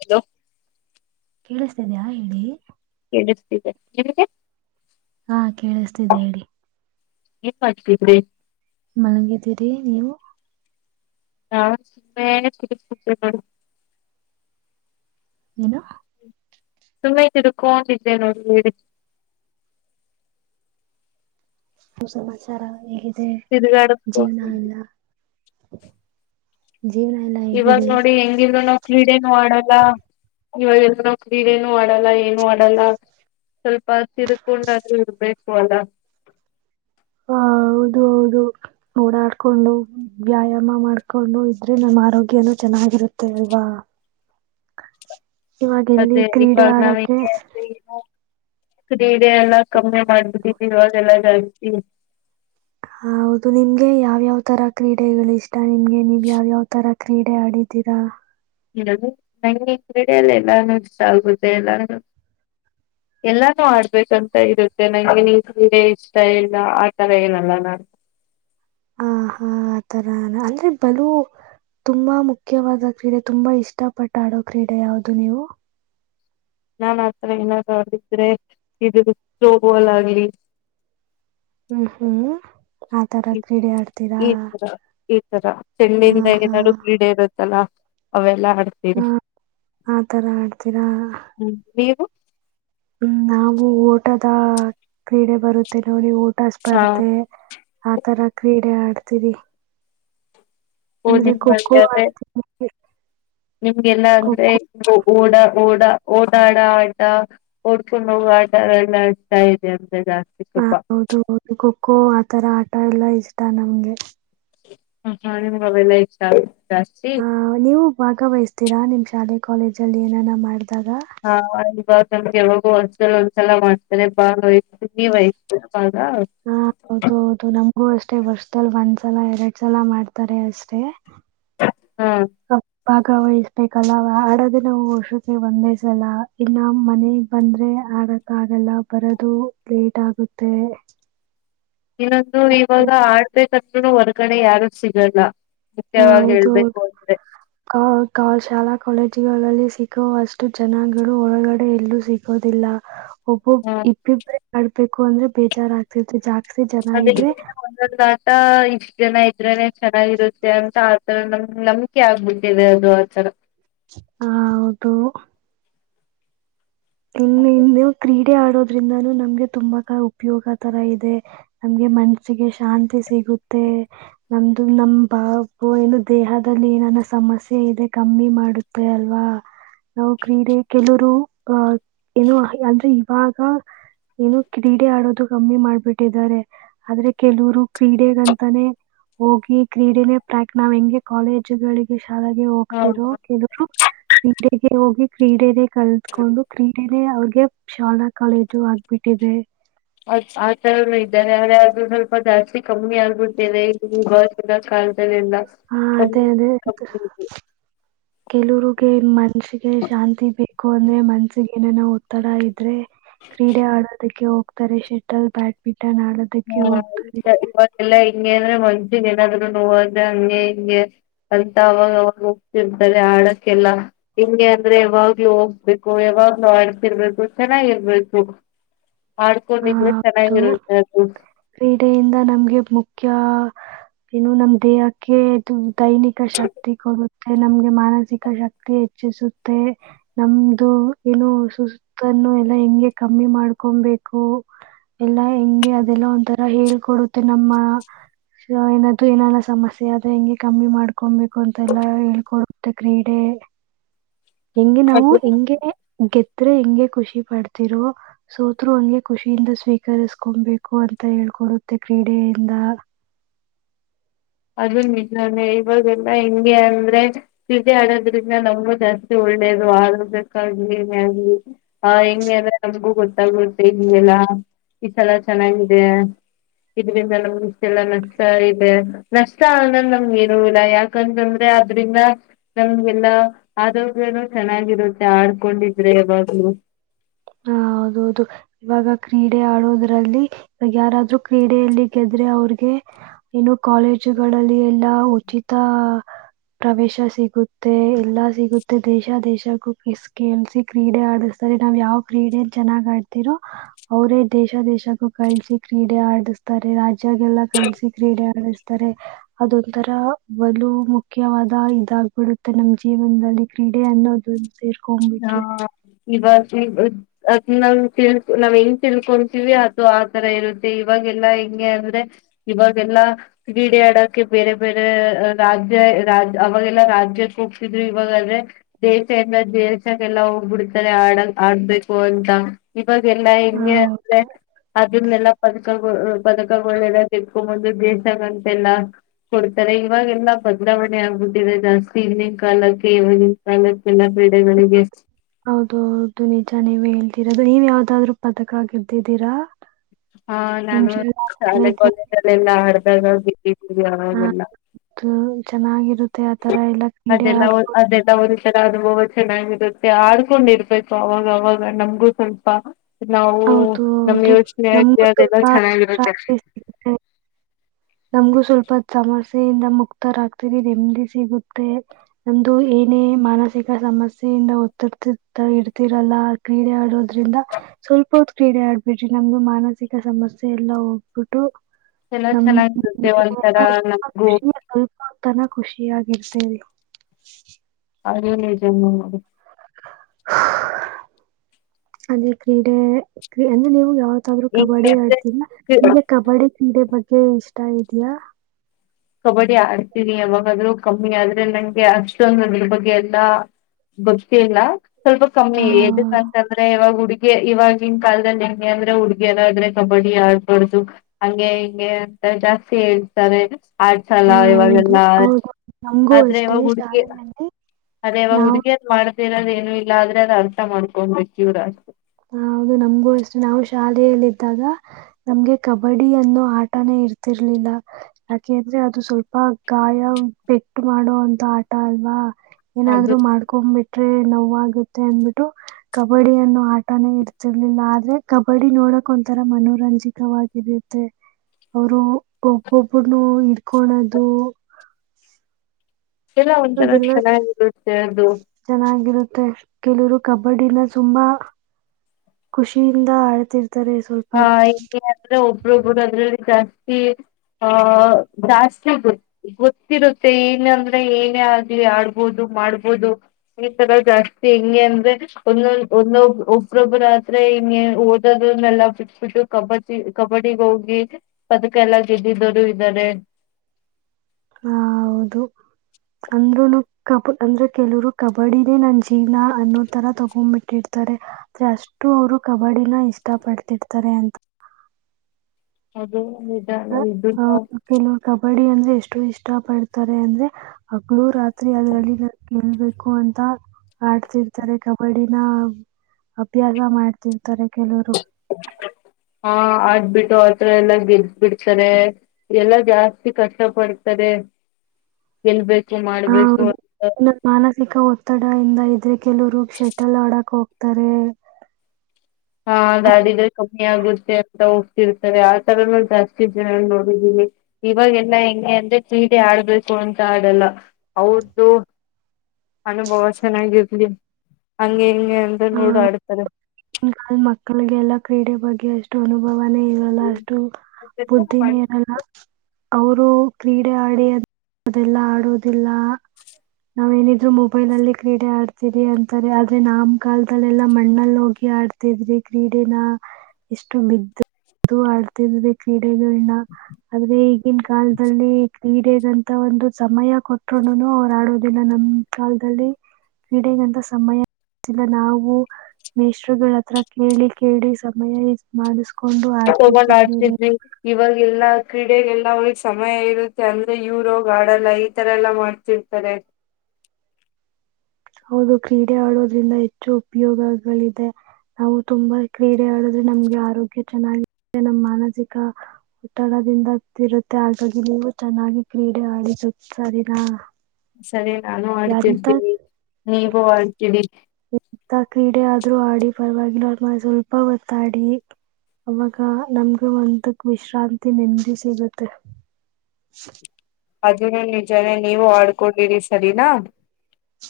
Hello ಕೇಳಿಸತಿದ್ಯಾ ಹೇಳಿ. ಎಸ್ತ ಎಲ್ಲಿಗೆ ಹಾ ಕೇಳಿಸ್ತಿದೆ ಹೇಳಿ ಏನ್ ಮಾಡ್ತಿದ್ರಿ. ಮಲಂಗಿದ್ದೀರಿ ನೀವು [unintelligible] ಏನು ಸುಮ್ಮತ ಕೊಂಡಿದ್ದೆ ನೋಡಿ ಹೇಳ ಹು ಸಮಾಚಾರ ಸಿರಿಗಾಡದುಕ ಹ ಇವಾಗ ನೋಡಿ ಹೆಂಗಿದ್ರು ನಾವ್ ಕ್ರೀಡೆನು ಮಾಡಲ್ಲ ಇವಾಗ ಎಲ್ಲ ನಾವ ಕ್ರೀಡೆನು ಆಡಲ್ಲ ಏನು ಆಡಲ್ಲ ಸ್ವಲ್ಪ ಸಿರುಕೊಂಡ್ ಅದು ಇರ್ಬೇಕು [unintelligible] ಹ ಹೌದು ಹೌದು ಓಡಾಡ್ಕೊಂಡು ವ್ಯಾಯಾಮ ಮಾಡ್ಕೊಂಡು ಇದ್ರೆ ನಮ್ಮ ಆರೋಗ್ಯನೂ ಚೆನ್ನಾಗಿರುತ್ತೆ ಅಲ್ವಾ ಇವಾಗ ಎಲ್ಲಿ ಅದೇ ಕ್ರೀಡೆ ಈವಾಗ ಆಡೋಕೆ ನಮ್ಗೆ ಅಂತ ಏನು ಕ್ರೀಡೆ ಎಲ್ಲಾ ಕಮ್ಮಿ ಮಾಡ್ಬಿದ್ದಿದ್ದಿ ಇವಾಗೆಲ್ಲ ಸರಿ ಹೌದು ನಿಮ್ಗೆ ಯಾವ್ಯಾವ್ ತರ ಕ್ರೀಡೆಗಳಿಷ್ಟ. ನಿಮಗೆ ನೀವ್ ಯಾವಯಾವ ತರ ಕ್ರೀಡೆ ಆಡಿದ್ದೀರ ನಂಗೆನ್ ಕ್ರೀಡೆೆಯಲ್ಲಿ ಎಲ್ಲಾನು ಇಷ್ಟ ಆಗ್ಗುತ್ತೆ ಎಲ್ಲಾನು ಎಲ್ಲಾನು ಆಡ್ಬೇಕಂತ ಇರುತ್ತೆ ನಂಗೆ ನೀನ್ ಕ್ರೀಡೆ ಇಷ್ಟ ಇಲ್ಲ ಆತರ ಏನಲ್ಲ ನಾನು. ಆ ಹಾ ಆ ತರ ಅಂದ್ರೆ ಬಲು ತುಂಬಾ ಮುಖ್ಯವಾದ ಕ್ರೀಡೆ ತುಂಬಾ ಇಷ್ಟಪಟ್ಟ ಆಡೋ ಕ್ರೀಡೆ ಯಾವುದು ನೀವು. ನಾನ್ ಆತರ ಏನಾರಡಿದ್ರೆ ಇದು ತ್ರೋ ಬಾಲ್ ಆಗಲಿ ಹ್ಮ ಹ್ಮ ಆತರ ಕ್ರೀಡೆ ಆಡ್ತೀರ ಈತರ ಚೆಂಡೆಯಿಂದ ಏನಾದಾರೂ ಕ್ರೀಡೆ ಇರುತ್ತಲ್ಲ ಅವೆಲ್ಲ ಹಾ ಆತರ ಆಡ್ತೀರ ಹ್ಮ್ ನೀವು ಹ್ಮ್ ನಾವು ಓಟದ ಕ್ರೀಡೆ ಬರುತ್ತೆ ನೋಡಿ ಓಟ ಹಾ ಸ್ಪರ್ಧೆ ಆತರ ಕ್ರೀಡೆ ಆಡ್ತರಿ ಓ ಅಂದ್ರೆ ಖೋ ಖೋ ಆಡ್ತಿವಿ ನಿಮ್ಗೆಲ್ಲ ಅಂದ್ರೆ ಓಡ ಓಡಾ ಓದಾಡ ಆಟ ಓದ್ಕೊಂಡು ಹೋಗೋ ಆಟ ಎಲ್ಲ ಆಡ್ತಾ ಇದೆ ಜಾಸ್ತಿ ಹ ತುಂಬಾ ಹೌದು ಖೋಖೋ ಆತರ ಆಟ ಎಲ್ಲ ಇಷ್ಟ ಇಷ್ಟ ನಮ್ಗೆ ಹ ಹಾ ನಿಮಗೆ ಅವೆಲ್ಲ ಇಷ್ಟ ಜಾಸ್ತಿ ಹಾ ನೀವು ಭಾಗವಹಿಸಸ್ತೀರ ನಿಮ್ ಶಾಲೆಗೆ ಕಾಲೇಜ್ ಅಲ್ಲಿ ಏನಾನಾ ಮಾಡಿ ಹಾ ಹೋಗಿ ಬಂದು ನಮ್ಗೆ ಯಾವಾಗೂ ಹೊಂದ್ಸಲ್ ಒಂದ್ಸಲ ಮಾಡ್ತಾರೆ ಬಾಯ್ತು ನೀವ್ಯ್ತ ಹಾ ಹೌದು ಹೌದು ನಮ್ಗೂ ಅಷ್ಟೇ ವರ್ಷದಲ್ಲಿ ಒಂದು ಸಲ ಎರಡ್ ಸಲ ಮಾಡ್ತಾರೆ ಅಷ್ಟೇ ಹಾ ಭಾಗವಹಿಸ್ಬೇಕಲ್ಲ ಆಡದೆ ನಾವು ವರ್ಷಕ್ಕೆ ಒಂದೇ ಸಲ ಇನ್ನ ಮನೆಗ್ ಬಂದ್ರೆ ಆಡಕ್ ಆಗಲ್ಲ ಬರೋದು ಲೇಟ್ ಆಗುತ್ತೆ ಇನ್ನೊಂದು ಆ, ಇವಾಗ ಆಡ್ಬೇಕ ತ [unintelligible] ಹೊರ್ಗಡೆ ಯಾರು ಸಿಗಲ್ಲ. ಮುಖ್ಯವಾಗಿ ಹೇಳ್ಬೇಕು ಅಂದ್ರೆ ಕ ಶಾಲಾ ಕಾಲೇಜುಗಳಲ್ಲಿ ಸಿಕ್ಕುವ ಅಷ್ಟು ಜನಗಳು ಒಳಗಡೆ ಎಲ್ಲೂ ಸಿಗೋದಿಲ್ಲ ಒಬ್ಬೊಬ್ಬ್ ಹಾ ಇಬ್ಬಿಬ್ [unintelligible] ಬೇಕು ಅಂದ್ರೆ ಬೇಜಾರ್ ಆಗ್ತಿದೆ ಜಾ ಅ [unintelligible] ಒಂದ್ ಒಂದ್ ಆಟ ಇ [unintelligible] ಜನ ಇದ್ರೆನೆ ಚೆನ್ನಾಗಿರುತ್ತೆ ಅಂತ ಆತರ ನಮ್ ನಂಬಿಕೆ ಆಗ್ಬಿಟ್ಟಿದೆ ಅದು ಆತರ. ಹ ಹೌದು. ಇನ್ನು ಇನ್ನೀವ್ ಕ್ರೀಡೆ ಆಡೋದು ಅದ್ರಿಂದಾನು ನಮ್ಗೆ ತುಂಬಾ ಕ ಉಪಯೋಗ ತರ ಇದೆ. ನಮ್ಗೆ ಮನ್ಸಿಗೆ ಶಾಂತಿ ಸಿಗುತ್ತೆ, ನಮ್ದು ನಮ್ ಬಾ ಏನು ದೇಹದಲ್ಲಿ ಏನಾನ ಸಮಸ್ಯೆ ಇದೆ ಕಮ್ಮಿ ಮಾಡುತ್ತೆ ಅಲ್ವಾ? ನಾವು ಕ್ರೀಡೆ ಕೆಲವರು ಅಹ [unintelligible] ಏನು ಅಂದ್ರೆ ಇವಾಗ ಏನು ಕ್ರೀಡೆ ಆಡೋದು ಕಮ್ಮಿ ಮಾಡ್ಬಿಟ್ಟಿದ್ದಾರೆ. ಆದ್ರೆ ಕೆಲವರು ಕ್ರೀಡೆಗಂತಾನೇ ಹೋಗಿ ಕ್ರೀಡೆನೇ ಪ್ರ್ಯಾಕ್ ನಾವ್ ಹೆಂಗೆ ಕಾಲೇಜುಗಳಿಗೆ ಶಾಲೆಗೆ ಹಾ ಹೋಗ್ತಿರೋ, ಕೆಲವ್ರು ಕ್ರೀಡೆಗೆ ಹೋಗಿ ಕ್ರೀಡೆದೆ ಕಲ್ [unintelligible] ತ್ಕೊಂಡು [unintelligible] ಕ್ರೀಡೆನೆ ಅವ್ರಿಗೆ ಶಾಲಾ ಕಾಲೇಜು ಆಗ್ಬಿಟ್ಟಿದೆ. ಹೌದ್ ಆಥರನೂ ಇದ್ದಾರೆ. ಆದ್ರೆ ಅದು ಸ್ವಲ್ಪ ಜಾಸ್ತಿ ಕಮ್ಮಿ ಆಗ್ಬ [unintelligible] ಿನ ಕದಿಂದ ಆ [unintelligible] ಕೆಲವ್ರುಗೆ ಮನ್ಸಿಗೆ ಶಾಂತಿ ಬೇಕು ಅಂದ್ರೆ ಮನ್ಸಿಗೆ ಏನನೋ ಒತ್ತಡ ಇದ್ರೆ ಕ್ರೀಡೆ ಆಡೋದಕ್ಕೆ ಹೋಗ ಹೋಗ್ತಾರೆ ಶಟಲ್ ಬ್ಯಾಡ್ಮಿಂಟ ಹ್ಮ, ಈಗ ಇವಾಗೆಲ್ಲ ಐ [unintelligible] ಹೆಂಗೆ ಅಂದ್ರೆ ಮನ್ಸಿಗ್ ಏನಾದ್ರು ನೋವಾದ್ರೆ ಹಂಗೆ ಹಿಂಗೆ ಅಂತ ಅವಾಗ ಅವಾಗ ಹೋಗ್ತಿರ್ತಾರೆ ಆಡಕ್ಕೆಲ್ಲ. ಹಿಂಗೆ ಅಂದ್ರೆ ಯಾವಾಗ್ಲೂ ಹೋಗ್ಬೇಕು ಯಾವಾಗ್ಲೂ ಆಡ್ತಿರ್ಬೇಕು ಚೆನ್ನಾಗಿರ್ಬೇಕು. ಆ ಆಡ್ಕೊಂಡಿದ ಅದು ಚೆನ್ನಾಗಿರು [unintelligible] ಕ್ರೀಡೆಯಿಂದ ನಮ್ಗೆ ಮುಖ್ಯ [unintelligible] ಇನ್ನೂ ನಮ್ ದೇಹಕ್ಕೆ ಅದು ದೈನಿಕ ಶಕ್ತಿ ಕೊಡುತ್ [unintelligible] ನಮ್ಗೆ ಮಾನಸಿಕ ಶಕ್ತಿ ಹೆಚ್ಚಿಸುತ್ತೆ. ನಮ್ದು ಏನು ಸುಸ್ತನ್ನು ಎಲ್ಲ ಹೆಂಗೆ ಕಮ್ಮಿ ಮಾಡ್ಕೊಂಬೇಕು ಎಲ್ಲಾ ಹೆಂಗೆ ಅದೆಲ್ಲ ಒಂಥರ ಹೇಳ್ಕೊಡುತ್ತೆ. ನಮ್ಮ ಏನದು ಏನಾನ ಸಮಸ್ಯೆ ಆದ್ರೆ ಹೆಂಗೆ ಕಮ್ಮಿ ಮಾಡ್ಕೊಂಬೇಕು ಅಂತೆಲ್ಲ ಹೇಳ್ಕೊಡುತ್ತೆ ಕ್ರೀಡೆ. ಹೆಂಗೆ ನಾವು ಅದು ಹೆಂಗೆ? ಗೆ [unintelligible] ್ರೆ [unintelligible] ಹೆಂಗೆ ಖುಷಿ ಪಡ್ತಿರೋ ಸೋತ್ರು ಹಂಗೆ ಖುಷಿಯಿಂದ ಸ್ವೀಕರಿಸ್ಕೊಂಬೇಕು ಅಂತ ಹೇಳ್ಕೊಡುತ್ತೆ ಕ್ರೀಡೆಯಿಂದ. ಅದೇನ್ ನಿಜಾನೆ ಇವಾಗೆಲ್ಲಾ ಹೆಂಗೆ ಅಂದ್ರೆ ಕ್ರೀಡೆ ಆಡೋದ್ರಿಂದ ನಮಗೂ ಜಾಸ್ತಿ ಒಳ್ಳೇದು ಆರೋಗ್ಯಕ್ಕಾಗಲಿ ಏನೇ ಆಗ್ಲಿ ನಾವ್ ಹೆಂಗೆ ಅಂದ್ರೆ ನಮಗೂ ಗೊತ್ತಾಗುತ್ತೆ ಹಿಂಗೆಲ್ಲ ಈ ಸಲ ಚೆನ್ನಾಗಿದೆ ಇದರಿಂದ ನಮ್ಗ ಇಷ್ಟೆಲ್ಲಾ ನಷ್ಟ ಇದೆ ನಷ್ಟ ಅನ್ನದ್ ನಮಗೇನೂ ಇಲ್ಲ. ಯಾಕಂತಂದ್ರೆ ಅದ್ರಿಂದ ನಮ್ಗೆಲ್ಲಾ ಆರೋಗ್ಯನೂ ಚೆನ್ನಾಗಿರುತ್ತೆ ಆಡ್ಕೊಂಡಿದ್ರೆ ಯಾವಾಗಲು. ಹ ಹೌದೌದು. ಇವಾಗ ಕ್ರೀಡೆ ಆಡೋದ್ರಲ್ಲಿ ಇವಾಗ ಯಾರಾದ್ರು ಕ್ರೀಡೆಯಲ್ಲಿ ಗೆದ್ರೆ ಅವ್ರಿಗೆ ಇನ್ನು ಕಾಲೇಜುಗಳಲ್ಲಿ ಎಲ್ಲಾ ಉಚಿತ ಪ್ರವೇಶ ಸಿಗುತ್ತೆ, ಎಲ್ಲಾ ಸಿಗುತ್ತೆ ದೇಶ ದೇಶಕ್ಕೂ ಕೇಸ್ಕಿ ಕೇಳ್ಸಿ ಕ್ರೀಡೆ ಆಡಿಸ್ತಾರೆ. ನಾವ್ ಯಾವ್ ಕ್ರೀಡೆ ಚೆನ್ನಾಗ್ ಆಡ್ತಿರೋ ಅವರೇ ದೇಶ ದೇಶಕ್ಕೂ ಕಳ್ಸಿ ಕ್ರೀಡೆ ಆಡಿಸ್ತಾರೆ. ರಾಜ್ಯಗೆಲ್ಲ ಕಳಸಿ ಕ್ರೀಡೆ ಆಡಿಸ್ತಾರೆ. ಅದೊಂಥರ ಬಲು ಮುಖ್ಯವಾದ ಇದಾಗಬಿಡುತ್ತೆ ನಮ್ ಜೀವನದಲ್ಲಿ ಕ್ರೀಡೆ ಅನ್ನೋದು. ಹಾ ಸೇರ್ಕೊಂಡ್ಬಿಟ್ರೆ ಈ [unintelligible] ಬ [unintelligible] ಅದ್ ನಮ್ ತಿಳ್ಕೋ ನಾವ್ ಹೆಂಗ್ ತಿಳ್ಕೊಂತೀವಿ ಅದು ಆತರ ಇರುತ್ತೆ. ಇವಾಗೆಲ್ಲಾ ಹೆಂಗೆ ಅಂದ್ರೆ ಇವಾಗೆಲ್ಲಾ ಕ್ರೀಡೆ ಆಡೋಕ್ಕೆ ಬೇರೆ ಬೇರೆ ರಾಜ್ಯ ರಾಜ ಅವಾಗೆಲ್ಲಾ ರಾಜ್ಯಕ್ಕೆ ಹೋಗ್ತಿದ್ರು ಇವಾಗ ಆದ್ರೆ ದೇಶ ಎಲ್ಲ ಜ [unintelligible] ಾಗ ಎಲ್ಲ ಹೋಗ್ಬಿಡ್ತಾರೆ ಆಡ ಆಡ್ಬೇಕು ಅಂತ ಇವಾಗಲ್ಲಾ ಆ, ಹೆಂಗೆ ಅಂದ್ರೆ ಹೌದು ಅದ್ರನೆೆಲ್ಲ ಪದಕ ಪದಕಗಳೆಲ್ಲ ತೆಕೊಂಬಂದು ದೇಶಗಂತೆಲ್ಲಾ ಕೊಡ್ತಾರೆ ಇವಾಗೆಲ್ಲಾ ಬದಲಾವಣೆ ಆಗ್ಬಿಟ್ಟಿದೆ ಜಾಸ್ತಿ ಇವ್ನಿಂಗ್ ಕಾಲಕ್ಕೆ ಏನಿಂಗ್ ಕಾಲಕ್ಕೆಲ್ಲ ಕ್ರೀಡೆಗಳಿಗೆ ಎಸ್ ಹೌದೌದು ನಿಜ ನೀವ ಹೇಳ್ತಿರದು ನೀವ್ ಯಾವ್ದಾದ್ರು ಪದಕ ಆಗ್ದಿದ್ದೀರಾ ಹಾ ನಾನು ಶಾಲೆ ಕಾಲೇಜಲ್ಲೆಲ್ಲ ಆತ [inaudible] ಹದು ಚೆನ್ನಾಗಿರುತ್ತೆ ಮತ್ತೆ ಆತರ ಎಲ್ಲ ಕೀಡೆ ಆಡ್ ಅದು ಹಬ ಚೆನ್ನಾಗಿರುತ್ತೆ ಆಡ್ಕೊಂಡ್ ಇರ್ಬೇಕು ಅವಾಗ ಅವಾಗ ನಮ್ಗೂ ಸ್ವಲ್ಪ ನಾವು ಹೌದು ನಮ ಹೌದು ಯೋಚನೆ ಆಗ್ಲಿ ನಮಗೂ ಅದೆಲ್ಲ ಸ್ವಲ್ಪ ಚೆನ್ನಾಗಿರುತ್ತೆಷ್ಟ ನಮ್ಗೂ ಸ್ವಲ್ಪ ಸಮರ್್ಯೆ ಸೆಯಿಂದ ಮುಕ್ತರ ಆ್ತರಿ ನೆಮ್ಮದಿ ಸಿಗುತ್ತೆ ನಮ್ದು ಏನೇ ಮಾನಸಿಕ ಸಮಸ್ಯೆಯಿಂದ ಒತ್ತಿಡ್ತಿ ಇರ್ತಿರಲ್ಲ ಕ್ರೀಡೆ ಆಡೋದ್ರಿಂದ ಸ್ವಲ್ಪ ಹೊತ್ ಕ್ರೀಡೆ ಆಡ್ಬಿಟ್ರಿ ನಮ್ದು ಮಾನಸಿಕ ಸಮಸ್ಯೆ ಎಲ್ಲ ಹೋಗ್ಬಿಟ್ಟು ಚಲ ನಮ್ ಚೆನ್ನ ಇತ್ತೆ ಒಥರಾ ನಮಗು ನತನ ಖುಷಿಯಾಗಿರ್ತೇವಿ ಅದು ನಿಜಮ ಅದೇ ಕ್ರೀಡೇ ಕ್ರ್ ಅಂದ್ರೆ ನೀವು ಯಾವ್ ಮತ್ತಾದ್ರೂ ಹೆಂಗೆ ಕಬಡ್ಡಿ ಅಂದ್ರೆ ಆಡ್ತೀವಿ ಕ- ಹಗೆ ಕಬಡ್ಡಿ ಕ್ರಡೆ ಬಗ್ಗೆ ಗೆ ಇಷ್ಟ ಇದಿಯಾ ಕಬಡ್ಡಿ ಆಡ್ತೀನಿ ಯಾವಾಗಾದ್ೂ ಕಮ್ಮಿ ಆದ್ರೆ ನಂಗೆ ಅಷ್ಟೊಂದ ನಿರ್ ಬಗ್ಗೆ ಎಲ್ಲಾ ಭಕ್ತಿ ಇಲ್ಲ ಸ್ವಲ್ಪ ಕಮ್ಮಿ ಎದುಕ್ಕ ಆ ಅಂತಂದ್ರೆ ಇವಾಗ್ ಹುಡುಗ್ ಗೆ ಇವಾಗಿನ್ ಕಾಲ್ದಲ್ಲಿ ಹೆಂಗೆ ಅಂದ್ರೆ ಹುಡ್ಗಿಯರಾದ್ರೆ ಕಬಡ್ಡಿ ಆಡ್ಬಾರ್ದು ಹಂಗೆ ಹಿಂಗೆ ಅಂತ ಜಾಸ್ತಿ ಹೇಳ್ತರೆ ಆರ್ಟ್ಸ್ ಅಲ್ಲ ಹ ಹೌದು ಇವಾಗೆಲ್ಲ ಹೌದು ನಮಗೂ ಆದ್ರೆ ಅಷ್ಟೇ ಇವಾಗ ಹುಡುಗಿರ್ ಶಾಲೆಯಲ್ಲಿ ಇವಾಗ ನಾವು ಹುಡುಗಿಯದ ಮಾಡ್ತಿ ಇರೋದ್ ಏನ್ ಏ ಇಲ್ಲ ಆದ್ರೆ ಅದು ಅರ್ಥ ಮಾಡ್ಕೊಬೇಕು ಇವ್ರ ಅ ಹ ಹೌದು ನಮ್ಗೂ ಅಷ್ಟೇ ನಾವು ಶಾಲೆಯಲಿದ್ದಾಗ ನಮ್ಗೆ ಕಬಡ್ಡಿ ಅನ್ನೋ ಆಟನೇ ಇರ್ತಿರ್ಲಿಲ್ಲ ಯಾಕೆ ಅಂದ್ರೆ ಅದು ಸ್ವಲ್ಪ ಗಾಯ ಪೆಟ್ಟು ಮಾಡೋಂತ ಆಟ ಅಲ್ವಾ ಏನಾದ್ರು ಅದು ಮಾಡ್ಕೊ್ಬಿಟ್ಟ ಟ್ರೇ ನೋವಾಗುತ್ತೆ ಅಂದಬಿಟ್ಟು ಕಬಡ್ಡಿಯನ್ನು ಆ ಆಡ್ ಇರ್ತಿರ್ಲಿಲ್ಲ ಆದ್ರೆ ಕಬಡ್ಡಿ ನೋಡಕ್ ಒಂಥರ ಮನೋರಂಜಿತವಾಗಿರುತ್ತೆ ಅವರು ಒಬ್ಬೊಬ್ಬರನು ಇಡ್ಕೊಳದು ಇಲ್ಲ ಒಥರ ಚೆನ್ನಾಗಿರುತ್ತೆದು ಮತ್ತೆ ಕೆಲವರು ಕಬಡ್ಡಿನ ತುಂಬಾ ಖುಷಿಯಿಂದ ಆಳ್ತಿರ್ ಹಾ ಇಲ್ಲಿ ಅಂದ್ರೆ ಒಬ್ರೊಬ್ಬರು ಅದ್ರಲ್ಲಿ ಜಾಸ್ತಿ ಆಹ ಜಾಸ್ತಿ ಗೊ ಗೊತ್ತಿರುತ್ತೆ ಏನ ಅಂದ್ರೆ ಏನೇ ಆಗ್ಲಿ ಆಡ್ಬೋದು ಮಾಡ್ಬೋದು ಈ ಸರ ಜಾಸ್ತಿ ಹೆಂಗೆ ಅಂದ್ರೆ ಒಂದೊ ಒಂದೊ ಒಬ್ರೊಬ್ಬರಾದ್ರೆ ಹಿಂಗೆ ಓದೋದನ್ನೆಲ್ಲ ಬಿಟ್ಬಿಟ್ಟು ಕಬಡ್ಡಿ ಕಬಡಿಗ್ ಹೋಗಿ ಪದಕ ಎಲ್ಲ ಗೆದ್ದಿದೋರು ಇದಾರೆ ಹ ಹೌದು ಅಂದ್ರುನು ಕಬ ಅಂದ್ರೆ ಕೆಲವರು ಕಬಡ್ಡಿನೇ ನನ್ ಜೀವನ ಅನ್ನೋ ತರ ತಗೊಬಿಟ್ಟಿರ್ತಾರೆ ಆದ್ರೆ ಅಷ್ಟು ಅವರು ಕಬಡ್ಡಿನ ಇಷ್ಟ ಪಡ್ತಿರ್ತಾರೆ ಅಂತ ಹೌದು [unintelligible] ಕೆಲವರು ಕಬಡ್ಡಿ ಅಂದರೆ ಎಷ್ಟು ಇಷ್ಟ ಪಡ್ತಾರೆ ಅಂದ್ರೆ ಹಗ್ಲು ರಾತ್ರಿ ರಿ ಅದರಲ್ಲಿ [unintelligible] ಗೆಲ್ಬೇಕು ಅಂತ ಆಡ್ತಿರ್ತಾರೆ ಕಬಡ್ಡಿನ ಅಭ್ಯಾಸ ಮಾಡ್ತಿರ್ತಾರೆ ಕೆಲವರು ಹಾ ಆಡ್ಬಿಟ್ಟು ಆತ್ರ ಎಲ್ಲ ಗೆದ್ ಬಿಡ್ತಾರೆ ಎಲ್ಲಾ ಜಾಸ್ತಿ ಕಷ್ಟ ಪಡ್ತಾರೆ ಗೆಲ್ಬೇಕ್ ಹ ಹೌದು [unintelligible] ಮಾನಸಿಕ ಒತ್ತಡ ಇಂದ ಇ ಆದ್ರೆ ಕೆಲವರು ಶೆಟ್ಟಲ್ ಆಡಕ್ ಹೋಗ್ತಾರೆ ಹಾ ಅದ್ ಆಡಿದ್ರೆ ಕಮ್ಮಿ ಆಗುತ್ ತೆ ಅಂತ ಹೋಗ್ತಿರ್ತಾರೆ ಆತರೇ ಜಾಸ್ತಿ ಜನ ನೋಡಿದೀವಿ ಇವಾಗೆಲ್ಲ ಹೆಂಗೆ ಅಂದ್ರೆ ಕೀಡೆ ಆಡ್ಬೇಕು ಅಂತ ಆಡಲ್ಲ ಅವ್ರ್ದು ಅನುಭವ ಚೆನ್ನಾಗಿರ್ಲಿ ಹಂಗೆ ಹಿಂಗೆ ಅಂದ್ರೆ [unintelligible] ನೋಡು ಆಡ್ತಾರೆ ಈಗ ಮಕ್ಕಳಿಗೆಲ್ಲಾ ಕ್ರೀಡೆ ಬಗ್ಗೆ ಅಷ್ಟು ಅನುಭವ ನೇ ಇರಲ್ಲ ಅಷ್ಟು ಬುದ್ಧಿನೇ ಇರಲ್ಲ ಅವರು ಕ್ರೀಡೆ ಆಡಿ ಅದೆಲ್ಲಾ ಆಡೋದಿಲ್ಲ ನಾವ್ಏನಿದ್ರು ಮೊಬೈಲ್ ಅಲ್ಲಿ ಕ್ರೀಡೆ ಆಡ್ತೀರಿ ಅಂತಾರೆ ಆದ್ರೆ ನಾಮ್ ಕಾಲದಲ್ಲೆಲ್ಲಾ ಮಣ್ಣಲ್ಲಿ ಹೋಗಿ ಆಡ್ತಿದ್ರಿ ಕ್ರೀಡೆನ ಎಷ್ಟು ಬಿದ್ದು ಆಡ್ತಿದ್ರಿ ಕ್ರೀಡೆಗಳನ್ನ ಆದ್ರೆ ಈಗ್ ಈಗಿನ ಕಾಲ್ದಲ್ಲಿ [unintelligible] ಕ್ರೀಡೆದಂತ ಒಂದು ಸಮಯ ಕೊಟ್ರುನುನೂ ಅವ್ರ್ ಆಡೋದ್ ದಿಲ್ಲ ನಮ್ ಕಾಲದಲ್ಲಿ ಕ್ರೀಡೆಗಂತ ಸಮಯಿಲ್ಲ [unintelligible] ನಾವು ಮೇಷರುಗಳತ್ರ ಕೇಳಿ ಕೇಳಿ ಸಮಯ ಮಾಡಸ್ [unintelligible] ಇವಾಗ ಎಲ್ಲಾ ಕ್ರೀಡೆಗೆಲ್ಲ ಅವ್ರಿಗೆ ಸಮಯ ಇರುತ್ತೆ ಅಂದ್ರೆ ಇವರೋಗ ಆಡಲ್ಲ ಈ ತರ ಎಲ್ಲ ಮಾಡ್ತಿರ್ತಾರೆ ಹೌದು ಕ್ರೀಡೆ ಆಡೋದ್ರಿಂದ ಹೆಚ್ಚು ಉಪಯೋಗಗಳಿದೆ ನಾವು ತುಂಬಾ ಕ್ರೀಡೆ ಆಡಿದ್ರೆ ನಮ್ಗೆ ಆರೋಗ್ಯ ಚೆನ್ನಾಗಿ ನಮ್ ಮಾನಸಿಕ ಒತ್ತಡದಿಂದ ಇರುತ್ತೆ ಹಾಗಾಗಿ ನೀವು ಚೆನ್ನಾಗಿ ಕ್ರೀಡೆ ಆಡಿ [unintelligible] ಸರಿನಾ ಸರಿ ನಾನು ಎಂತ ಆಡ್ತಿರ್ತೀನಿ ನೀವು ಆಡ್ತರಿ ದ್ರು ಆಡಿ ಪರವಾಗಿಲ್ಲ [unintelligible] ಸ್ವಲ್ಪ ಹೊತ್ತಾಡಿ ಅವಾಗ ನಮ್ಗೆ ಒಂದು ವಿಶ್ರಾಂತಿ ನೆಮ್ದಿ ಸಿಗುತ್ತೆ ಅದನ್ನು ನಿಜಾನೇ ನೀವು ಆಡ್ಕೊಂಡಿರಿ ಸರಿನಾ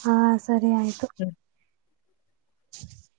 ಹಾ ಸರಿ ಆಯ್ತು [inaudible]